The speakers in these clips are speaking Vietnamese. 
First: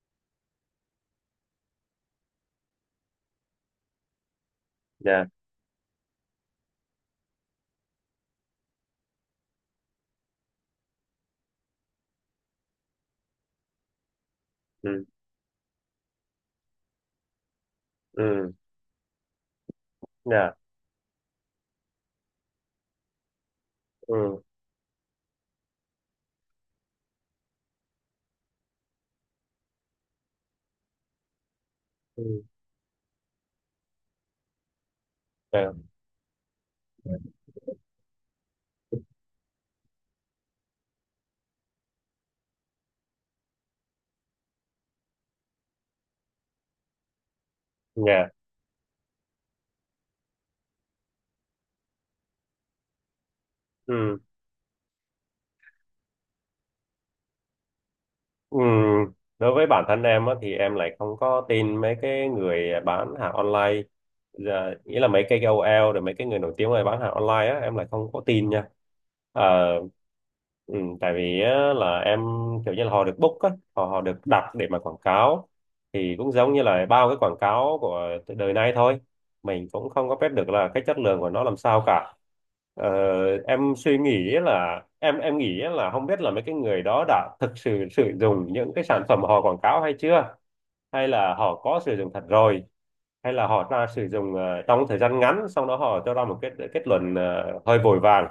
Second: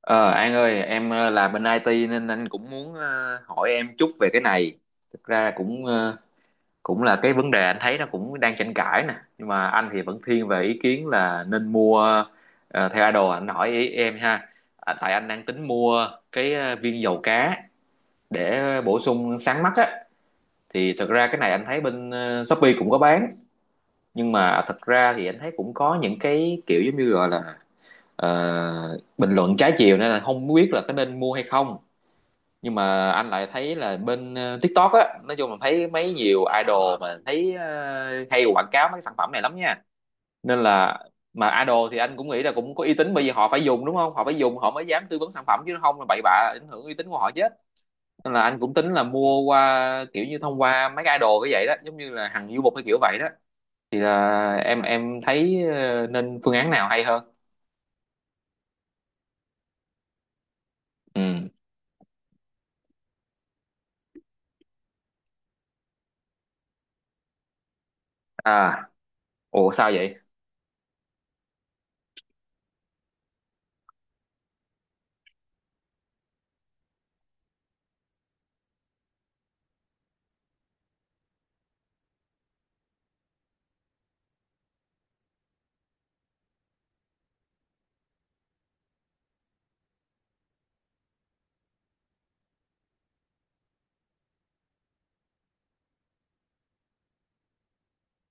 Ờ, An ơi, em làm bên IT nên anh cũng muốn hỏi em chút về cái này. Thực Dạ ra cũng là cái vấn đề anh thấy nó cũng đang tranh cãi nè, nhưng mà anh thì vẫn thiên về ý kiến là nên mua theo idol, anh hỏi ý em ha. À, ừ tại anh đang tính mua cái viên dầu cá ừ để bổ sung sáng mắt á. dạ Thì thực ra cái này anh thấy bên Shopee cũng có bán, nhưng ừ mà thật ra thì anh thấy cũng có những cái kiểu giống như gọi là ờ, bình luận trái chiều, nên là không biết là có nên mua hay không. ừ Nhưng mà anh lại thấy là bên TikTok á, nói chung là dạ thấy mấy nhiều idol mà thấy hay quảng cáo mấy cái sản phẩm này lắm nha, nên là mà idol thì anh cũng nghĩ là cũng có uy tín, bởi vì họ phải dùng đúng không, họ phải dùng họ mới dám tư vấn sản phẩm, chứ không là bậy bạ ảnh hưởng uy tín của họ chết. dạ Nên là anh cũng tính là mua qua kiểu như thông qua mấy cái idol cái vậy đó, giống như là Hằng Du Mục hay kiểu vậy đó. Thì ừ là em thấy nên phương án nào hay hơn? ừ Đối với bản thân em á, thì em lại không có Ừ. tin mấy cái người bán hàng online. Dạ, nghĩa là mấy cái KOL rồi mấy cái người nổi tiếng mà bán hàng online á em lại không có tin nha. À. Ủa Ờ, sao vậy? ừ, Tại vì á, là em kiểu như là họ được book á, họ họ được đặt để mà quảng cáo, thì cũng giống như là bao cái quảng cáo của đời nay thôi, mình cũng không có biết được là cái chất lượng của nó làm sao cả. ờ, em suy nghĩ là em nghĩ là không biết là mấy cái người đó đã thực sự sử dụng những cái sản phẩm họ quảng cáo hay chưa, hay là họ có sử dụng thật rồi, hay là họ ra sử dụng trong thời gian ngắn xong đó họ cho ra một kết kết luận hơi vội vàng.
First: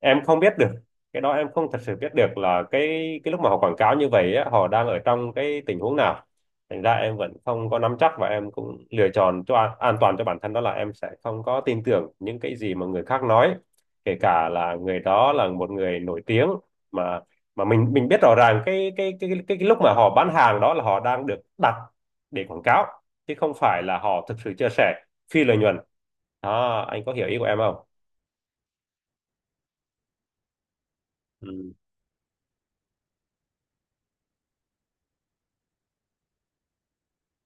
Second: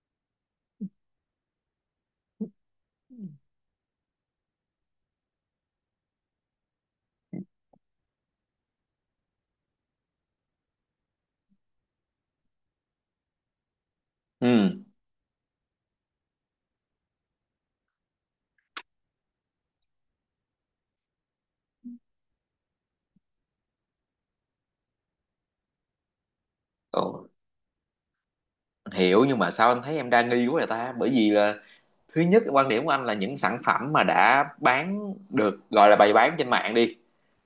Em không biết được, cái đó em không thật sự biết được là cái lúc mà họ quảng cáo như vậy á, họ đang ở trong cái tình huống nào. Thành ra em vẫn không có nắm chắc, và em cũng lựa chọn cho an toàn cho bản thân, đó là em sẽ không có tin tưởng những cái gì mà người khác nói, kể cả là Ừ. người đó là một người nổi tiếng, mà mà mình biết rõ ràng cái lúc mà họ bán hàng đó là họ đang được đặt để quảng cáo, chứ không phải là họ thực sự chia sẻ phi lợi nhuận. Đó, Ồ, anh có hiểu ý của em không? hiểu, nhưng mà sao anh thấy em đa nghi quá vậy ta, bởi vì Ừ. là thứ nhất quan điểm của anh là những sản phẩm mà đã bán được gọi là bày bán trên mạng đi,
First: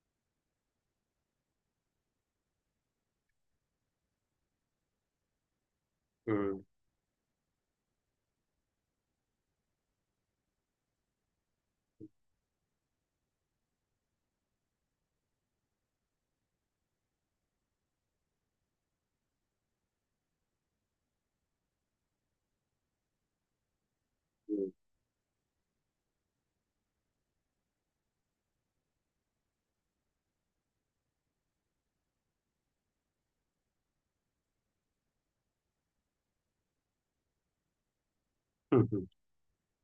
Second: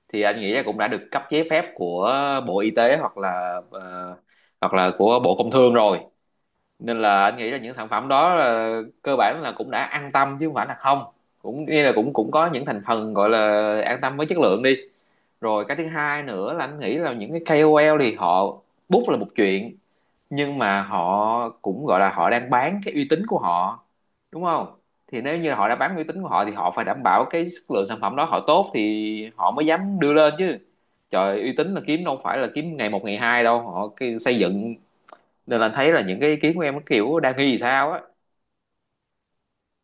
thì anh nghĩ là cũng đã được cấp giấy phép của Bộ Y tế, hoặc là hoặc là của Bộ Công Thương rồi, Ừ. nên là anh nghĩ là những sản phẩm đó là, cơ bản là cũng đã an tâm chứ không phải là không, cũng nghĩa là cũng cũng có những thành phần gọi là an tâm với chất lượng đi. Rồi cái thứ hai nữa là anh nghĩ là những cái ca o KOL thì họ bút là một chuyện, nhưng mà họ cũng gọi là họ đang bán cái uy tín của họ đúng không, thì nếu như họ đã bán uy tín của họ thì họ phải đảm bảo cái chất lượng sản phẩm đó họ tốt thì họ mới dám đưa lên chứ. Trời, uy tín là kiếm đâu phải là kiếm ngày một ngày hai đâu, họ cái xây dựng. Nên là thấy là những cái ý kiến của em nó kiểu đang nghi thì sao á? Ừ.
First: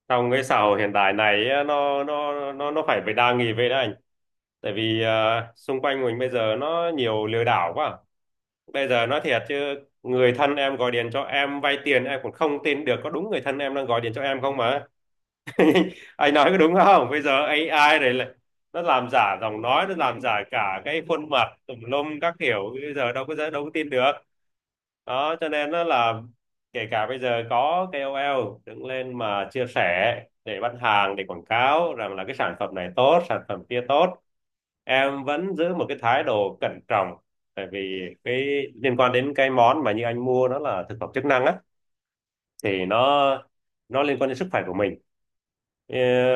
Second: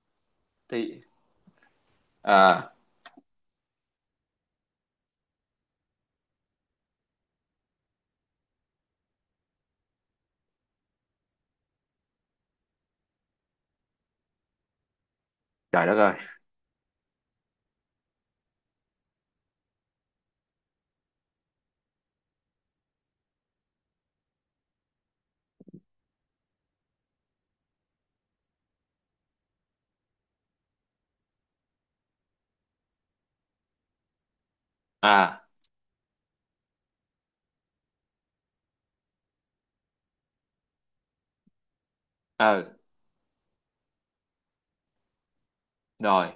Trong cái xã hội hiện Thì tại này á, nó nó nó à. nó phải phải đa nghi về đấy anh. Tại vì à, xung quanh mình bây giờ nó nhiều lừa đảo quá. Bây giờ nói thiệt chứ, người thân em gọi điện cho em vay tiền em cũng không tin được có đúng người thân em đang gọi điện cho em không mà. Trời đất ơi. Anh nói có đúng không, bây giờ AI này lại nó làm giả giọng nói, nó làm giả cả cái khuôn mặt tùm lum các kiểu, bây giờ đâu có tin được. Đó cho nên nó là, kể cả bây giờ có KOL đứng lên mà chia sẻ để bán hàng, để quảng cáo rằng là cái sản phẩm này tốt, sản phẩm kia tốt, em À. vẫn giữ một cái thái độ cẩn trọng. Tại vì cái liên quan đến cái món mà như anh mua nó là thực phẩm chức năng á, Ờ. thì nó liên quan đến sức khỏe của mình. Ờ, Rồi.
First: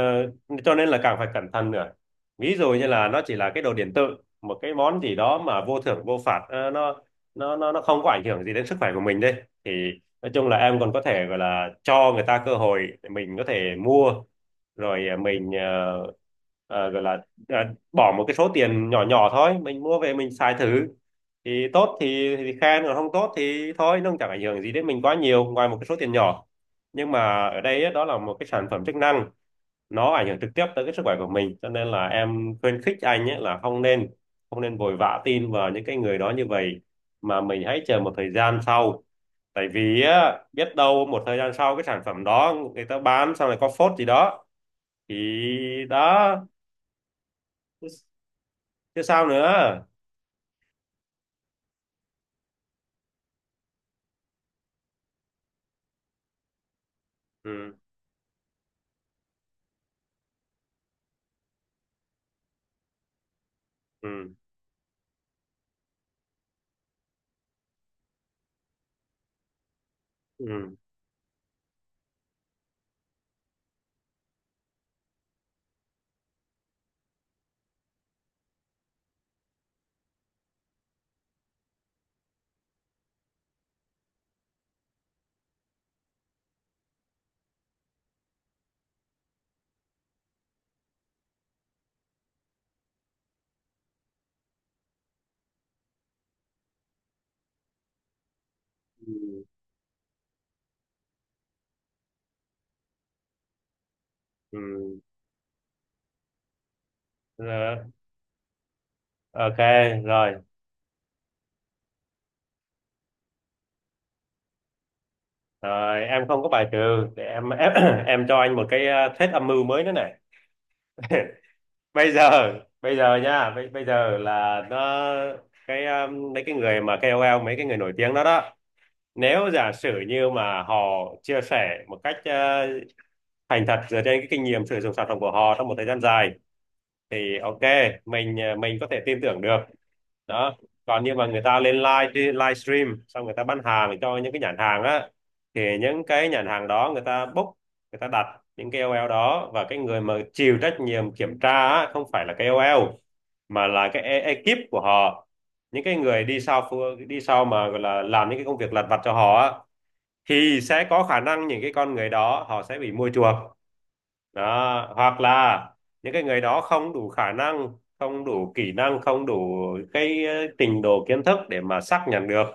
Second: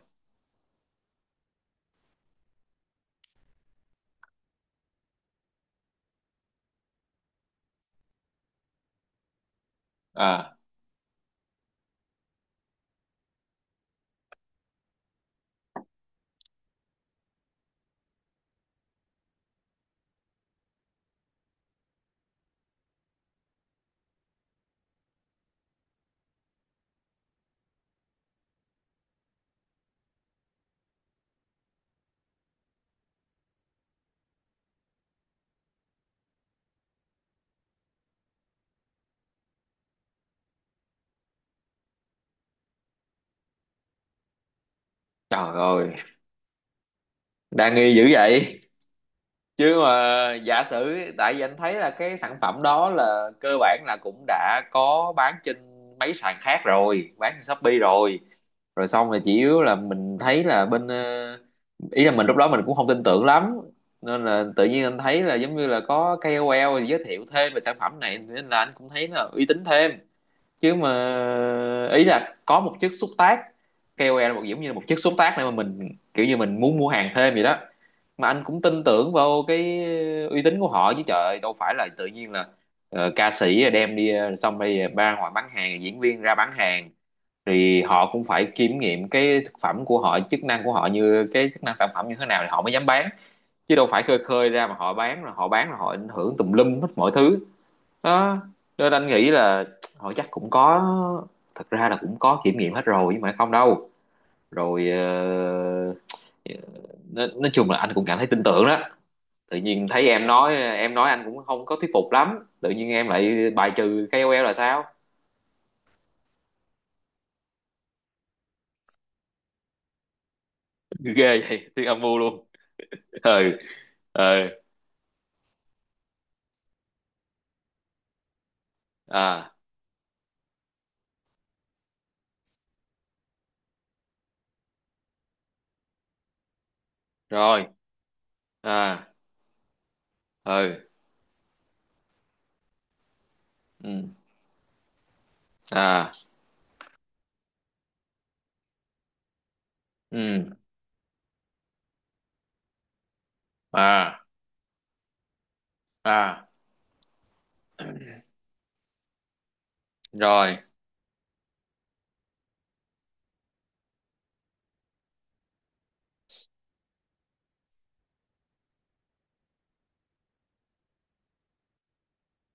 cho nên là càng phải cẩn thận nữa. Ví dụ như là nó chỉ là cái đồ điện tử, một cái món gì đó mà vô thưởng vô phạt, nó nó không có ảnh hưởng gì đến sức khỏe của mình đây. Thì nói chung là À, em còn có thể gọi là cho người ta cơ hội để mình có thể mua rồi ờ, mình ờ, ờ, gọi là ờ, bỏ một cái số tiền nhỏ nhỏ thôi, mình mua về mình xài thử, thì tốt thì khen, còn không tốt thì thôi, nó cũng chẳng ảnh hưởng gì đến mình quá nhiều ngoài một cái số tiền nhỏ. Nhưng mà ở đây á, đó là một cái sản phẩm chức năng, nó ảnh hưởng trực tiếp tới cái sức khỏe của mình, cho nên là em khuyến khích anh ấy là không nên vội vã tin vào những cái người đó như vậy, mà mình hãy chờ một thời gian sau. Tại vì á, biết đâu một thời gian sau cái sản phẩm đó người ta bán sau này có phốt gì đó thì trời ơi, đó. đang nghi dữ vậy? Chứ sao Chứ nữa. mà giả sử, tại vì anh thấy là cái sản phẩm đó là cơ bản là cũng đã có bán trên mấy sàn khác rồi, bán trên ừ Shopee rồi, rồi xong rồi chỉ yếu là mình thấy là bên ý là mình lúc đó mình cũng không tin tưởng lắm, nên ừ là tự nhiên anh thấy là giống như là có KOL giới thiệu thêm về sản phẩm này nên là anh cũng thấy là uy tín thêm. Chứ ừ mà ý là có một chiếc xúc tác, KOL là một giống như là một chiếc xúc tác này mà mình kiểu như mình muốn mua hàng thêm vậy đó, mà anh cũng tin tưởng vào cái uy tín của họ chứ. Trời ơi, đâu phải là tự nhiên là ca sĩ đem đi xong bây giờ ra ngoài bán hàng, diễn viên ra bán hàng, thì họ cũng phải kiểm nghiệm cái thực phẩm của họ, chức năng của họ, như cái chức năng sản phẩm như thế nào thì họ mới dám bán, chứ đâu phải khơi khơi ra mà họ bán, rồi họ bán rồi họ ảnh hưởng tùm lum hết mọi thứ. Đó, nên anh nghĩ ừ là họ chắc cũng có, thật ra là cũng có kiểm nghiệm hết rồi nhưng mà không đâu. Rồi ừ ờ, nói chung Rồi, là anh cũng cảm thấy tin tưởng đó. Tự ok. nhiên thấy em rồi nói, em nói anh cũng không có thuyết phục lắm, tự nhiên em lại bài trừ ca O KOL là sao? rồi em không có bài trừ, để em em, cho anh một cái thuyết âm mưu mới nữa này. Ghê vậy, thuyết âm bây mưu luôn. giờ Ừ. Bây giờ Ừ. là nó cái mấy cái người mà KOL, mấy cái người nổi tiếng đó đó, nếu À. giả sử như mà họ chia sẻ một cách thành thật dựa trên cái kinh nghiệm sử dụng sản phẩm của họ trong một thời gian dài thì ok, Rồi. mình À. mình có thể tin tưởng được. Đó Ừ. còn như mà người ta lên live live stream xong người ta bán hàng Ừ. cho những cái nhãn hàng á, thì những À. cái nhãn hàng đó người ta book, người ta đặt những cái KOL đó, và cái người mà Ừ. chịu trách nhiệm kiểm tra á, không phải là KOL, mà là cái À. ekip của họ, những cái người đi À. sau đi sau mà gọi là làm những cái công việc lặt vặt cho họ á, Rồi. thì sẽ có khả năng những cái con người đó họ sẽ bị mua chuộc. Đó hoặc là những cái người đó không đủ khả năng, không đủ kỹ năng, không đủ cái trình độ kiến thức để mà xác nhận được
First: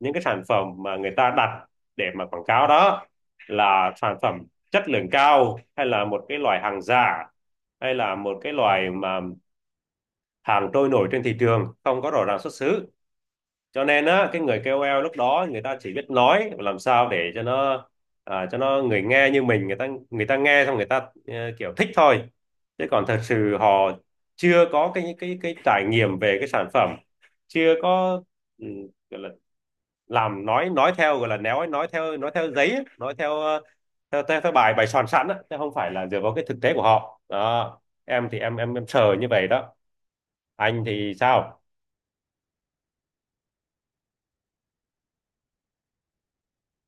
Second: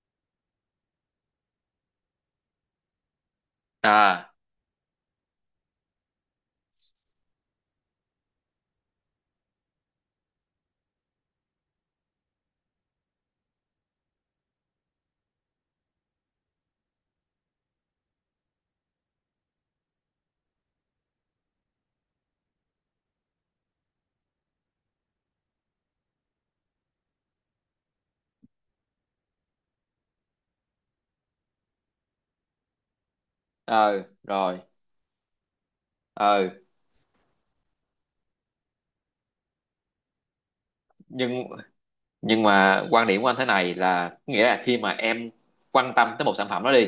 những cái sản phẩm mà người ta đặt để mà quảng cáo đó là sản À. phẩm chất lượng cao, hay là một cái loại hàng giả, hay là một cái loại mà hàng trôi nổi trên thị trường không có rõ ràng xuất xứ. Cho nên á cái người KOL lúc đó người ta chỉ biết nói làm sao để cho nó à, cho nó người nghe như mình, người ta nghe xong người ta ờ, kiểu thích thôi, chứ còn thật sự họ chưa có cái trải nghiệm về cái sản phẩm, chưa có ừ, gọi là làm nói theo, gọi là néo ấy, nói theo giấy ấy, nói theo Ừ. Theo Rồi. bài bài soạn sẵn á, chứ không phải là dựa vào cái thực Ừ. tế của họ đó. Em thì em sờ như vậy đó. Anh thì Nhưng sao? nhưng mà quan điểm của anh thế này là, nghĩa là khi mà em quan tâm tới một sản phẩm đó đi,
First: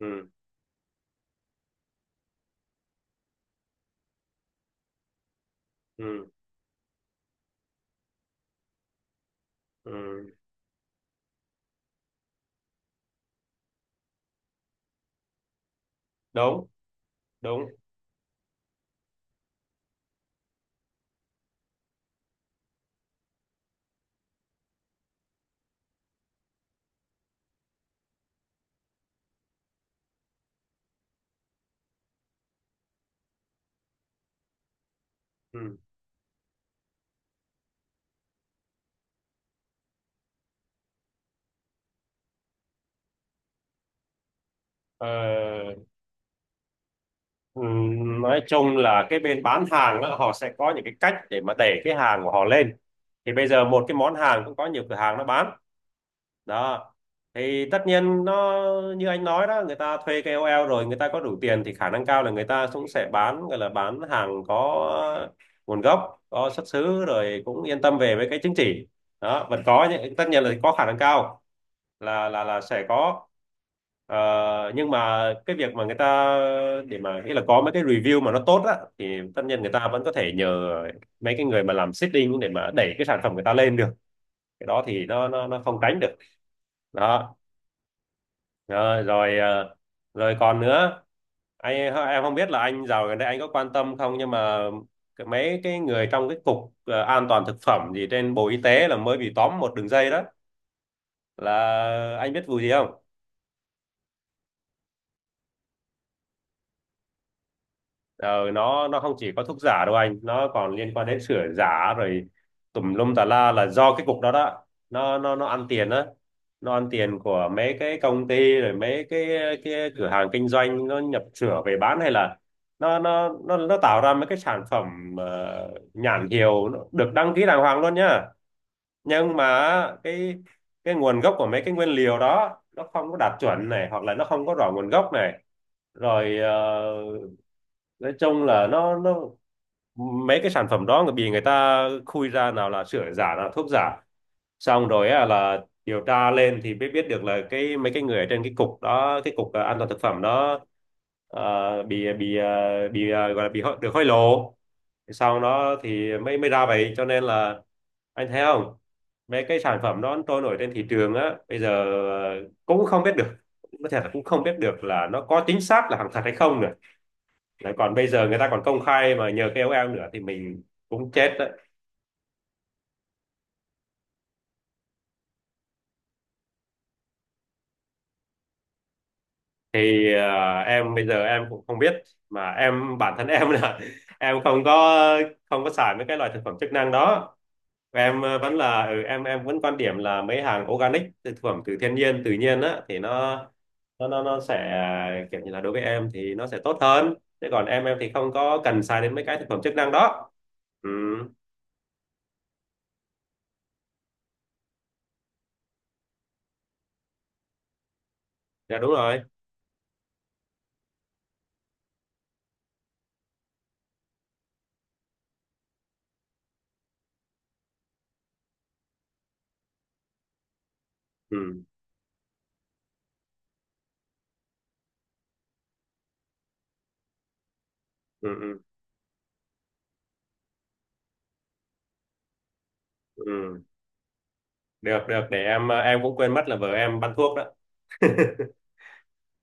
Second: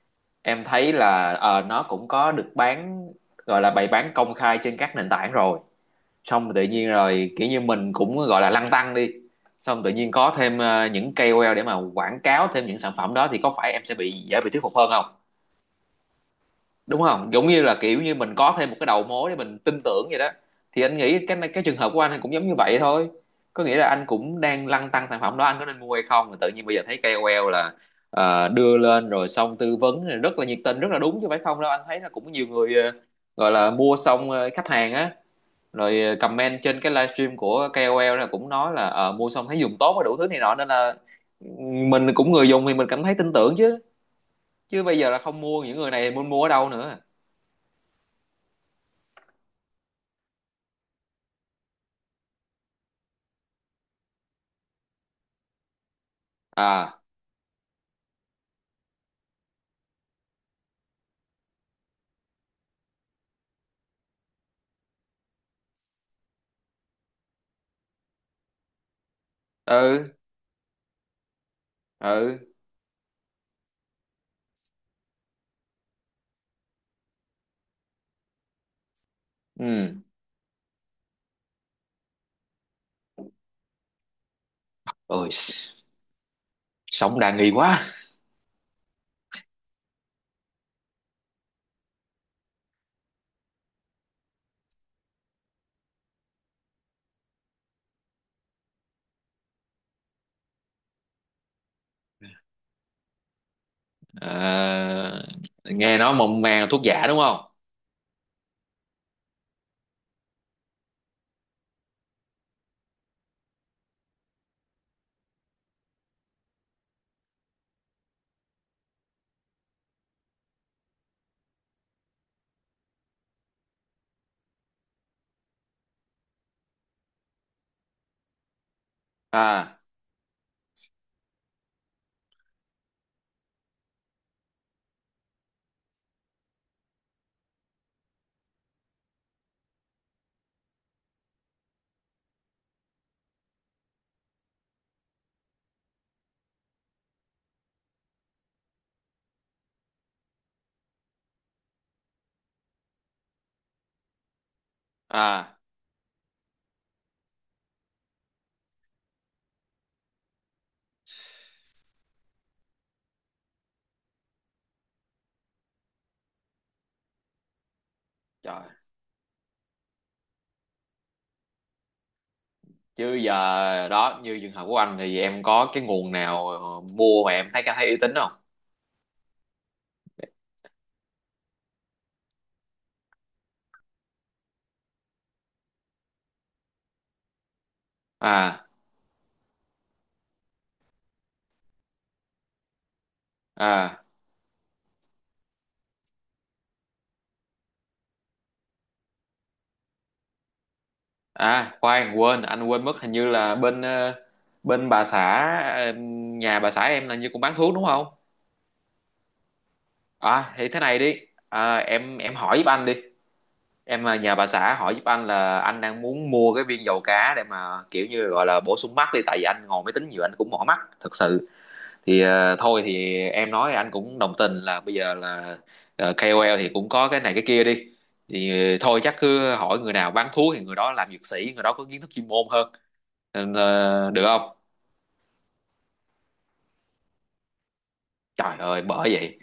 Ừ. em thấy là nó cũng có được bán, gọi là bày bán công khai trên các nền tảng rồi, Ừ. xong rồi tự nhiên rồi kiểu như mình cũng gọi là lăn tăn đi, xong tự nhiên có Ừ. thêm những KOL để mà quảng cáo thêm những sản phẩm đó, thì có phải em sẽ bị dễ bị thuyết phục hơn không? Đúng. Đúng không, giống như Đúng. là kiểu như mình có thêm một cái đầu mối để mình tin tưởng vậy đó. Thì anh nghĩ cái trường hợp của anh cũng giống như vậy thôi, có nghĩa là anh cũng đang lăn tăn sản phẩm đó, anh có nên mua hay không, mà tự nhiên bây giờ thấy KOL là đưa lên rồi xong tư vấn rồi rất là nhiệt tình, rất là đúng chứ phải không đâu, anh thấy là cũng nhiều người gọi là mua xong khách hàng á, Ừ. rồi comment trên cái livestream của KOL là cũng nói là mua xong thấy dùng tốt và đủ thứ này nọ, nên là mình cũng người dùng thì mình cảm thấy tin tưởng chứ. Chứ bây Ờ, giờ là không mua những người này muốn mua ở đâu nữa? ừ, nói chung là cái bên bán hàng đó, họ sẽ có những cái cách để mà đẩy cái hàng của họ lên, thì bây giờ một cái món hàng cũng có nhiều cửa hàng nó bán đó. À. Thì tất nhiên nó như anh nói đó, người ta thuê KOL rồi người ta có đủ tiền thì khả năng cao là người ta cũng sẽ bán, gọi là bán hàng có nguồn gốc có xuất xứ, rồi cũng yên tâm về với cái chứng chỉ đó. Vẫn có Ừ. những, tất nhiên là có khả năng cao là Ừ. Sẽ có. Ờ, nhưng mà cái việc mà người ta để mà nghĩa là có mấy cái review mà nó tốt á, thì tất nhiên người ta Ừ. vẫn có thể nhờ mấy cái người mà làm seeding để mà đẩy cái sản phẩm người ta lên được. Cái đó thì nó Ôi, nó nó không tránh được. sống đa Đó. nghi quá. Ờ, rồi còn nữa. Anh em không biết là anh dạo gần đây anh có quan tâm không nhưng mà mấy cái người trong cái cục an toàn thực phẩm gì trên Bộ Y tế là mới bị tóm một đường dây đó, là anh biết vụ gì không? À, nghe nói mộng màng là thuốc giả đúng không? Ờ, nó không chỉ có thuốc giả đâu anh, nó còn liên quan đến sửa giả rồi tùm lum tà la là do cái cục đó đó. Nó ăn tiền á, nó ăn tiền của mấy cái công ty rồi mấy cái cửa hàng kinh doanh nó nhập sửa về bán, hay là nó tạo ra mấy cái sản phẩm nhãn hiệu nó được đăng ký đàng hoàng luôn nhá. Nhưng mà À. Cái nguồn gốc của mấy cái nguyên liệu đó nó không có đạt chuẩn này, hoặc là nó không có rõ nguồn gốc này, rồi nói chung là nó mấy cái sản phẩm đó người bị người ta khui ra nào là sữa giả nào là thuốc giả, xong rồi á, là điều tra lên thì mới biết được là cái mấy cái người ở trên cái cục đó, cái cục an toàn thực phẩm đó, gọi là được hối lộ, sau À. đó thì mới mới ra vậy, cho nên là anh thấy không, mấy cái sản phẩm đó trôi nổi trên thị trường á bây giờ cũng không biết được, có thể là cũng không biết được là nó có chính xác là hàng thật hay không nữa. Đấy, còn bây giờ người ta còn Trời. công khai mà nhờ KOL nữa thì mình cũng chết đấy. Chứ giờ đó như trường hợp của anh thì em có cái nguồn nào mua mà em thấy cảm thấy uy tín không? Thì em bây giờ em cũng không biết, mà em bản thân em là em không có, không có xài mấy cái loại thực phẩm chức năng đó. Em vẫn À. là ừ, em vẫn quan điểm là mấy hàng organic, thực phẩm từ thiên nhiên tự nhiên á thì À. Nó sẽ kiểu như là đối với em thì nó sẽ tốt hơn. Thế còn em thì không có cần xài đến mấy cái thực phẩm chức năng đó. Ừ, À khoan, quên, anh quên mất hình như là bên bên bà xã, ờ, nhà bà xã em là như cũng bán thuốc đúng không? dạ đúng rồi. À, thì thế này đi. À, em hỏi giúp anh đi. Em à, nhờ bà xã hỏi giúp anh là anh đang muốn mua cái viên dầu cá để mà kiểu như gọi là bổ sung mắt đi, tại vì anh ngồi máy tính nhiều, anh cũng mỏi mắt thật sự. Ừ, Thì thôi thì em nói anh cũng đồng tình là bây giờ là KOL thì cũng có cái này cái kia đi, ừ, thì ừ, thôi chắc cứ hỏi người nào bán thuốc thì người đó làm dược sĩ, người đó có kiến thức chuyên môn hơn. Nên, ừ. Được không? Được được, để em em cũng quên mất là vợ em bán thuốc đó. Trời ơi, bởi vậy.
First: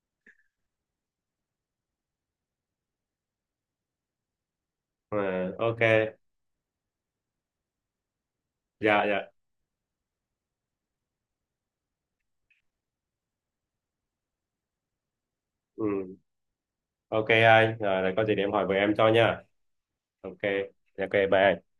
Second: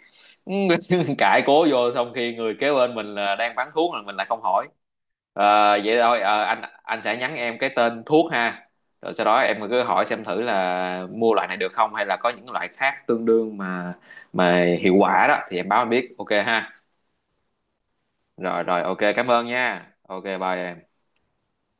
Cãi cố vô xong khi người kế bên mình là đang bán thuốc mà mình lại không hỏi. Ờ, Ờ, ok. vậy thôi, anh sẽ nhắn em cái tên thuốc ha, dạ rồi sau dạ đó em cứ hỏi xem thử là mua loại này được không, hay là có những loại khác tương đương mà hiệu quả đó, thì em báo anh biết ừ. ok ha. Ok anh, rồi có gì để em Rồi hỏi vợ rồi, em ok, cho cảm nha. ơn nha, ok, Ok. bye em. Dạ, ok, bye anh.